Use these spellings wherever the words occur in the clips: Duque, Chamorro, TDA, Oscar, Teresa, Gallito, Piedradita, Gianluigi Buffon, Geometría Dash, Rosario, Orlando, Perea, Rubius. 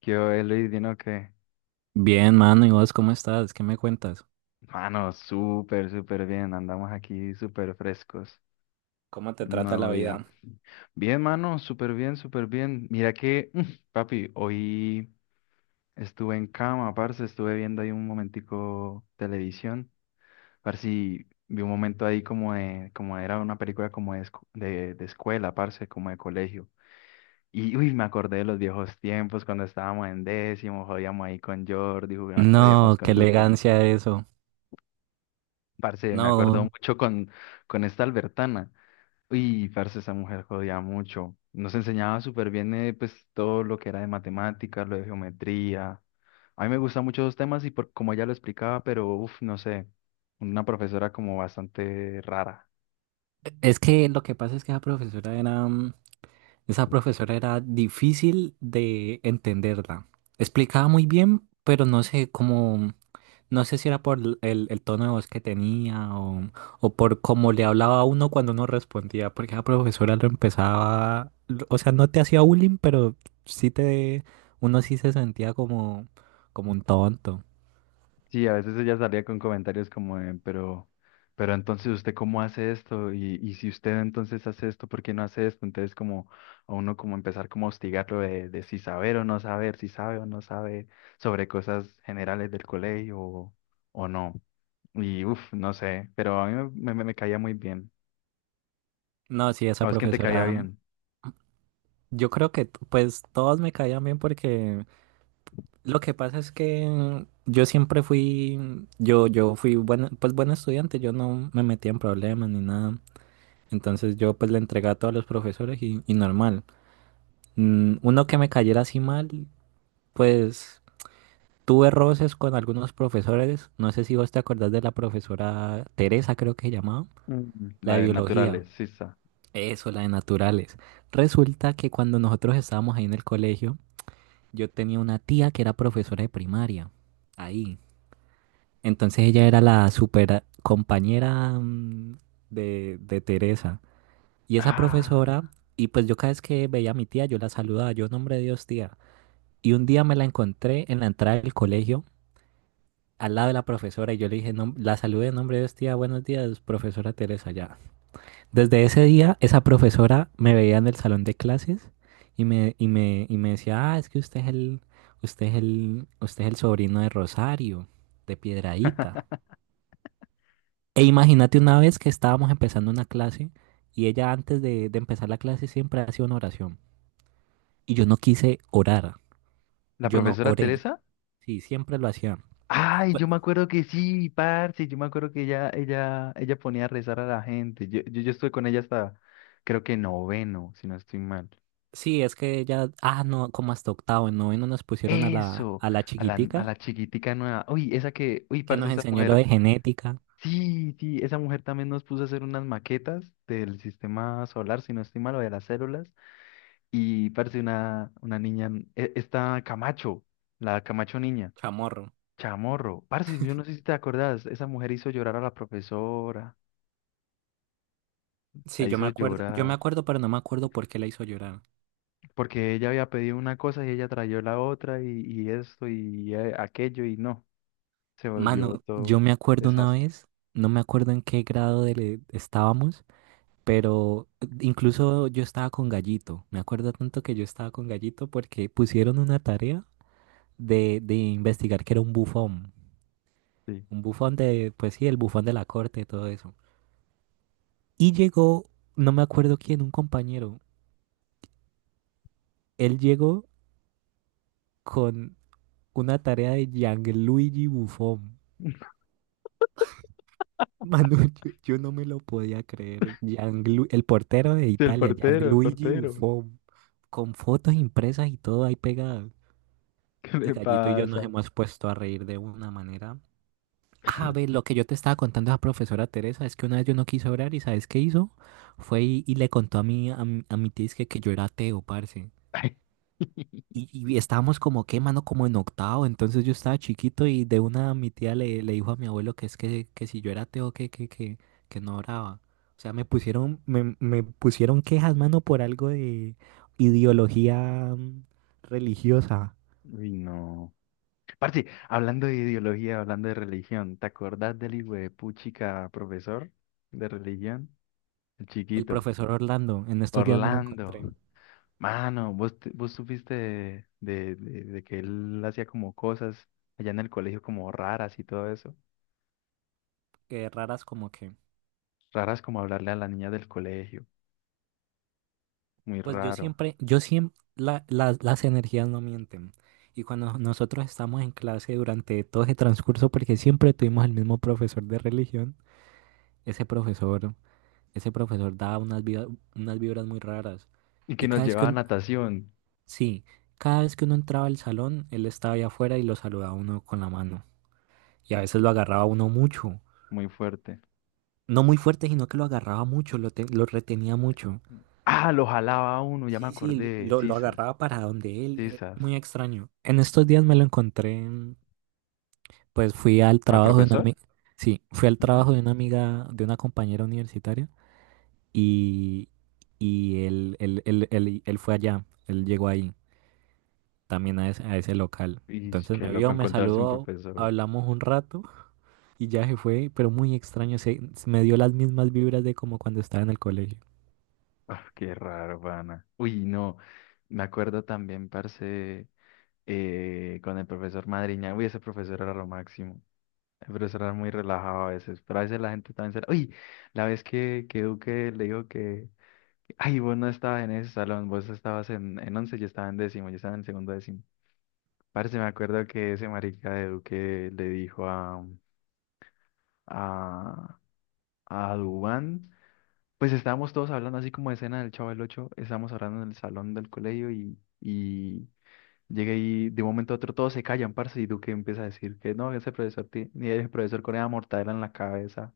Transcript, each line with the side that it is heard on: left: ¿Qué hoy, Luis? ¿Vino que?
right: Bien, mano, ¿y vos cómo estás? ¿Qué me cuentas?
left: Mano, súper, súper bien. Andamos aquí súper frescos.
right: ¿Cómo te
left: Un
right: trata
left: nuevo
right: la
left: día.
right: vida?
left: Bien, mano, súper bien, súper bien. Mira que, papi, hoy estuve en cama, parce. Estuve viendo ahí un momentico televisión. Parce, y vi un momento ahí como era una película como de, de escuela, parce, como de colegio. Y uy, me acordé de los viejos tiempos cuando estábamos en décimo, jodíamos ahí con Jordi, jodíamos
right: No, qué
left: con Duque.
right: elegancia eso.
left: Parce, me acuerdo
right: No,
left: mucho con esta Albertana. Uy, parce, esa mujer jodía mucho. Nos enseñaba súper bien pues, todo lo que era de matemáticas, lo de geometría. A mí me gustan mucho esos temas y por, como ella lo explicaba, pero uff, no sé, una profesora como bastante rara.
right: es que lo que pasa es que esa profesora era, esa profesora era difícil de entenderla. Explicaba muy bien, pero no sé cómo. No sé si era por el tono de voz que tenía o por cómo le hablaba a uno cuando uno respondía, porque la profesora lo empezaba, o sea, no te hacía bullying, pero sí te, uno sí se sentía como, como un tonto.
left: Sí, a veces ella salía con comentarios como, de, pero entonces usted cómo hace esto y si usted entonces hace esto, ¿por qué no hace esto? Entonces como a uno como empezar como a hostigarlo de si saber o no saber, si sabe o no sabe sobre cosas generales del colegio o no. Y uff, no sé, pero a mí me caía muy bien.
right: No, sí,
left: ¿A
right: esa
left: vos quién te caía
right: profesora,
left: bien?
right: yo creo que pues todos me caían bien porque lo que pasa es que yo siempre fui, yo fui buen, pues buen estudiante, yo no me metía en problemas ni nada. Entonces yo pues le entregaba a todos los profesores y normal. Uno que me cayera así mal, pues tuve roces con algunos profesores. No sé si vos te acordás de la profesora Teresa, creo que se llamaba,
left: Mm.
right: la
left: La
right: de
left: de
right: biología.
left: naturales, Sisa.
right: Eso, la de naturales. Resulta que cuando nosotros estábamos ahí en el colegio, yo tenía una tía que era profesora de primaria. Ahí. Entonces ella era la super compañera de Teresa. Y esa profesora,
left: Ah,
right: y pues yo cada vez que veía a mi tía, yo la saludaba, yo, nombre de Dios, tía. Y un día me la encontré en la entrada del colegio, al lado de la profesora, y yo le dije, la saludé, nombre de Dios, tía, buenos días, profesora Teresa, ya. Desde ese día, esa profesora me veía en el salón de clases y me decía, ah, es que usted es el sobrino de Rosario, de Piedradita. E imagínate una vez que estábamos empezando una clase y ella antes de empezar la clase siempre hacía una oración. Y yo no quise orar,
left: ¿la
right: yo no
left: profesora
right: oré,
left: Teresa?
right: sí, siempre lo hacía.
left: Ay, yo me acuerdo que sí, parce, yo me acuerdo que ella ponía a rezar a la gente. Yo estuve con ella hasta, creo que noveno, si no estoy mal.
right: Sí, es que ya, ah, no, como hasta octavo, en noveno nos pusieron a la,
left: Eso,
right: a la
left: a la, a
right: chiquitica
left: la chiquitica nueva. Uy, esa que, uy,
right: que
left: parce,
right: nos
left: esa
right: enseñó lo
left: mujer.
right: de genética.
left: Sí, sí, esa mujer también nos puso a hacer unas maquetas del sistema solar, si no estoy mal, o de las células. Y parce, una niña, esta Camacho, la Camacho niña,
right: Chamorro.
left: chamorro. Parce, yo no sé si te acordás, esa mujer hizo llorar a la profesora. La
right: Sí, yo me
left: hizo
right: acuerdo, yo me
left: llorar,
right: acuerdo, pero no me acuerdo por qué la hizo llorar.
left: porque ella había pedido una cosa y ella trayó la otra y esto y aquello y no, se volvió
right: Mano, yo
left: todo
right: me acuerdo una
left: desastre.
right: vez, no me acuerdo en qué grado estábamos, pero incluso yo estaba con Gallito. Me acuerdo tanto que yo estaba con Gallito porque pusieron una tarea de investigar que era un bufón.
left: Sí.
right: Un bufón de, pues sí, el bufón de la corte y todo eso. Y llegó, no me acuerdo quién, un compañero. Él llegó con una tarea de Gianluigi Buffon. Manu, yo no me lo podía creer. El portero de Italia,
left: El
right: Gianluigi
left: portero,
right: Buffon, con fotos impresas y todo ahí pegado.
left: ¿qué
right: Y
left: le
right: Gallito y yo nos
left: pasa?
right: hemos puesto a reír de una manera. A ver, lo que yo te estaba contando a la profesora Teresa es que una vez yo no quise orar y ¿sabes qué hizo? Fue y le contó a mi tía es que yo era ateo, parce.
left: Ay,
right: Y estábamos como que, mano, como en octavo, entonces yo estaba chiquito y de una mi tía le dijo a mi abuelo que es que si yo era ateo, que no oraba. O sea, me pusieron, me pusieron quejas, mano, por algo de ideología religiosa.
left: uy, no. Parce, hablando de ideología, hablando de religión, ¿te acordás del hijo de puchica profesor de religión? El
right: El
left: chiquito,
right: profesor Orlando, en estos días me lo
left: Orlando.
right: encontré.
left: Mano, vos supiste que él hacía como cosas allá en el colegio como raras y todo eso.
right: Raras como que.
left: Raras como hablarle a la niña del colegio, muy
right: Pues yo
left: raro.
right: siempre, yo siempre, las energías no mienten. Y cuando nosotros estamos en clase durante todo ese transcurso, porque siempre tuvimos el mismo profesor de religión, ese profesor, ese profesor daba unas vibras muy raras.
left: Y
right: Y
left: que nos
right: cada vez que
left: llevaba a
right: un-
left: natación,
right: sí, cada vez que uno entraba al salón, él estaba allá afuera y lo saludaba a uno con la mano. Y a veces lo agarraba a uno mucho.
left: muy fuerte.
right: No muy fuerte, sino que lo agarraba mucho, lo retenía mucho.
left: Ah, lo jalaba a uno, ya me
right: Sí, sí,
left: acordé,
right: lo
left: sisas,
right: agarraba para donde él.
left: sisas.
right: Muy extraño. En estos días me lo encontré, pues fui al
left: ¿Al
right: trabajo de una
left: profesor?
right: amiga. Sí, fui al
left: Ujú.
right: trabajo de una amiga, de una compañera universitaria. Y, y él, él fue allá, él llegó ahí, también a ese local.
left: Y
right: Entonces
left: qué
right: me
left: loco
right: vio, me
left: encontrarse un
right: saludó,
left: profesor.
right: hablamos un rato y ya se fue, pero muy extraño, se me dio las mismas vibras de como cuando estaba en el colegio.
left: Ah, qué raro, pana. Uy, no, me acuerdo también, parce, con el profesor Madriña. Uy, ese profesor era lo máximo. Pero será muy relajado a veces. Pero a veces la gente también será. Uy, la vez que Duque le dijo que. Ay, vos no estabas en ese salón, vos estabas en once, yo estaba en décimo, yo estaba en segundo décimo. Parece, me acuerdo que ese marica de Duque le dijo a, a Dubán. Pues estábamos todos hablando así como de escena del Chavo del Ocho, estábamos hablando en el salón del colegio y llegué y de un momento a otro todos se callan, parce, y Duque empieza a decir que no, ese profesor ni ese profesor Corea mortadela en la cabeza.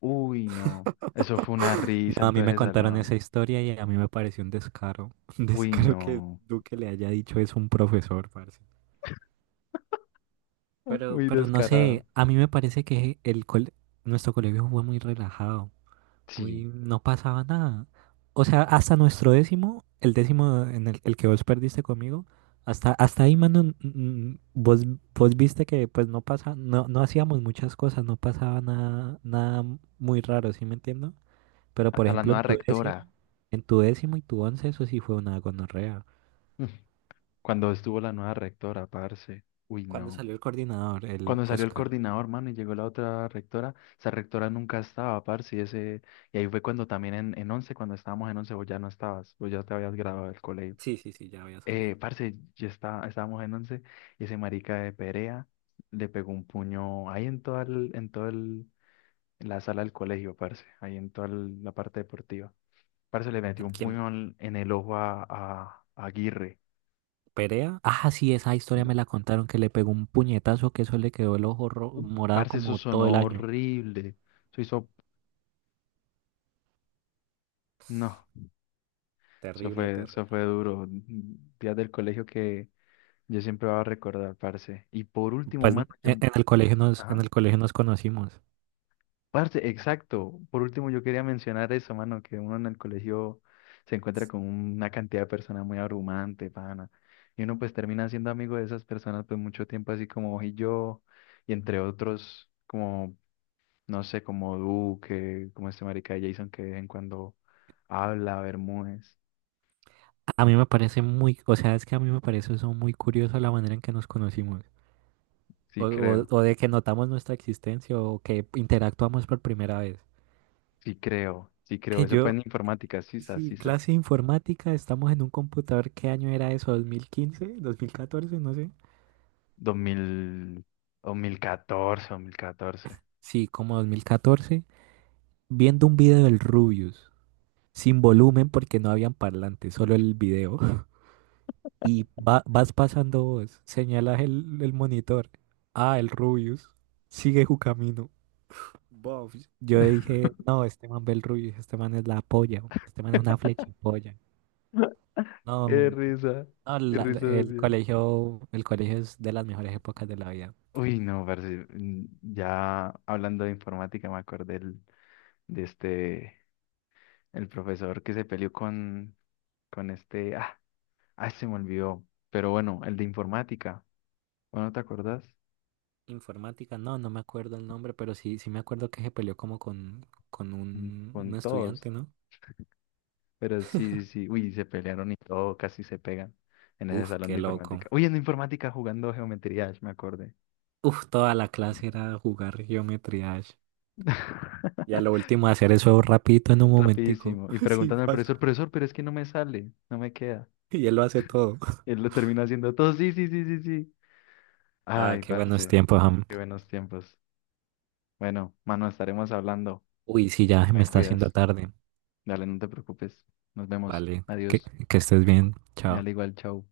left: Uy, no. Eso fue una risa
right: No, a
left: en
right: mí
left: todo
right: me
left: ese
right: contaron
left: salón.
right: esa historia y a mí me pareció un descaro, un
left: Uy,
right: descaro que
left: no.
right: Duque le haya dicho es un profesor, parce.
left: Uy,
right: Pero no
left: descarado.
right: sé, a mí me parece que nuestro colegio fue muy relajado.
left: Sí,
right: Uy, no pasaba nada. O sea, hasta nuestro décimo, el décimo en el que vos perdiste conmigo, hasta, hasta ahí, mano, vos, vos viste que pues no pasa, no, no hacíamos muchas cosas, no pasaba nada, nada muy raro, ¿sí me entiendo? Pero por
left: hasta la
right: ejemplo,
left: nueva rectora.
right: en tu décimo y tu once, eso sí fue una gonorrea.
left: Cuando estuvo la nueva rectora, parce. Uy,
right: ¿Cuándo
left: no.
right: salió el coordinador, el
left: Cuando salió el
right: Oscar?
left: coordinador, mano, y llegó la otra rectora, esa rectora nunca estaba, parce. Y ese, y ahí fue cuando también en, 11, cuando estábamos en 11, vos ya no estabas, vos ya te habías graduado del colegio.
right: Sí, sí, sí, ya había salido.
left: Parce, ya está, estábamos en 11. Y ese marica de Perea le pegó un puño ahí en todo el, en la sala del colegio, parce, ahí en toda la parte deportiva. Parce le metió un
right: Quién.
left: puñal en el ojo a Aguirre.
right: Perea. Ah, sí, esa historia me la contaron que le pegó un puñetazo que eso le quedó el ojo morado
left: Parce, eso
right: como todo el
left: sonó
right: año.
left: horrible. Eso hizo, no, eso
right: Terrible,
left: fue, eso
right: terrible.
left: fue duro. Días del colegio que yo siempre voy a recordar, parce. Y por último,
right: Pues
left: mano, yo,
right: en el colegio en
left: ajá.
right: el colegio nos conocimos.
left: Parce, exacto. Por último, yo quería mencionar eso, mano, que uno en el colegio se encuentra con una cantidad de personas muy abrumante, pana. Y uno pues termina siendo amigo de esas personas pues mucho tiempo, así como vos y yo, y entre otros, como, no sé, como Duque, como este marica de Jason que de vez en cuando habla, Bermúdez.
right: A mí me parece muy, o sea, es que a mí me parece eso muy curioso la manera en que nos conocimos. O,
left: Sí creo,
right: o de que notamos nuestra existencia o que interactuamos por primera vez.
left: sí creo, sí creo.
right: Que
left: Eso fue
right: yo,
left: en informática, sisas,
right: sí,
left: sisas.
right: clase de informática, estamos en un computador, ¿qué año era eso? ¿2015? ¿2014? No sé.
left: 2000, 2014, 2014.
right: Sí, como 2014. Viendo un video del Rubius, sin volumen porque no habían parlantes, solo el video. Y vas pasando vos, señalas el monitor. Ah, el Rubius, sigue su camino. Bof, yo dije, no, este man ve el Rubius, este man es la polla, este man es una flechipolla. No,
left: Qué
right: no,
left: risa, qué risa, Dios.
right: el colegio es de las mejores épocas de la vida.
left: Uy, no, parce, ya hablando de informática me acordé de este, el profesor que se peleó con, este, ah, ay, se me olvidó, pero bueno, el de informática, bueno, ¿te acordás?
right: Informática, no, no me acuerdo el nombre, pero sí, sí me acuerdo que se peleó como con
left: Mm,
right: un
left: con todos,
right: estudiante, ¿no?
left: pero sí, sí, sí, uy, se pelearon y todo, casi se pegan en ese
right: Uf,
left: salón
right: qué
left: de informática.
right: loco.
left: Uy, en informática jugando geometría, Dash, me acordé.
right: Uf, toda la clase era jugar geometría Dash. Y a lo último hacer eso rapidito en un momentico.
left: Rapidísimo. Y
right: Sí,
left: preguntando al
right: fácil.
left: profesor, profesor, pero es que no me sale, no me queda.
right: Y él lo hace todo.
left: Y él lo termina haciendo todo. Sí, sí, sí, sí, sí.
right: Ah,
left: Ay,
right: qué buenos
left: parce,
right: tiempos, Ham.
left: qué buenos tiempos. Bueno, mano, estaremos hablando.
right: Uy, sí, ya me
left: Me
right: está haciendo
left: cuidas.
right: tarde.
left: Dale, no te preocupes. Nos vemos.
right: Vale,
left: Adiós.
right: que estés bien. Chao.
left: Dale igual, chao.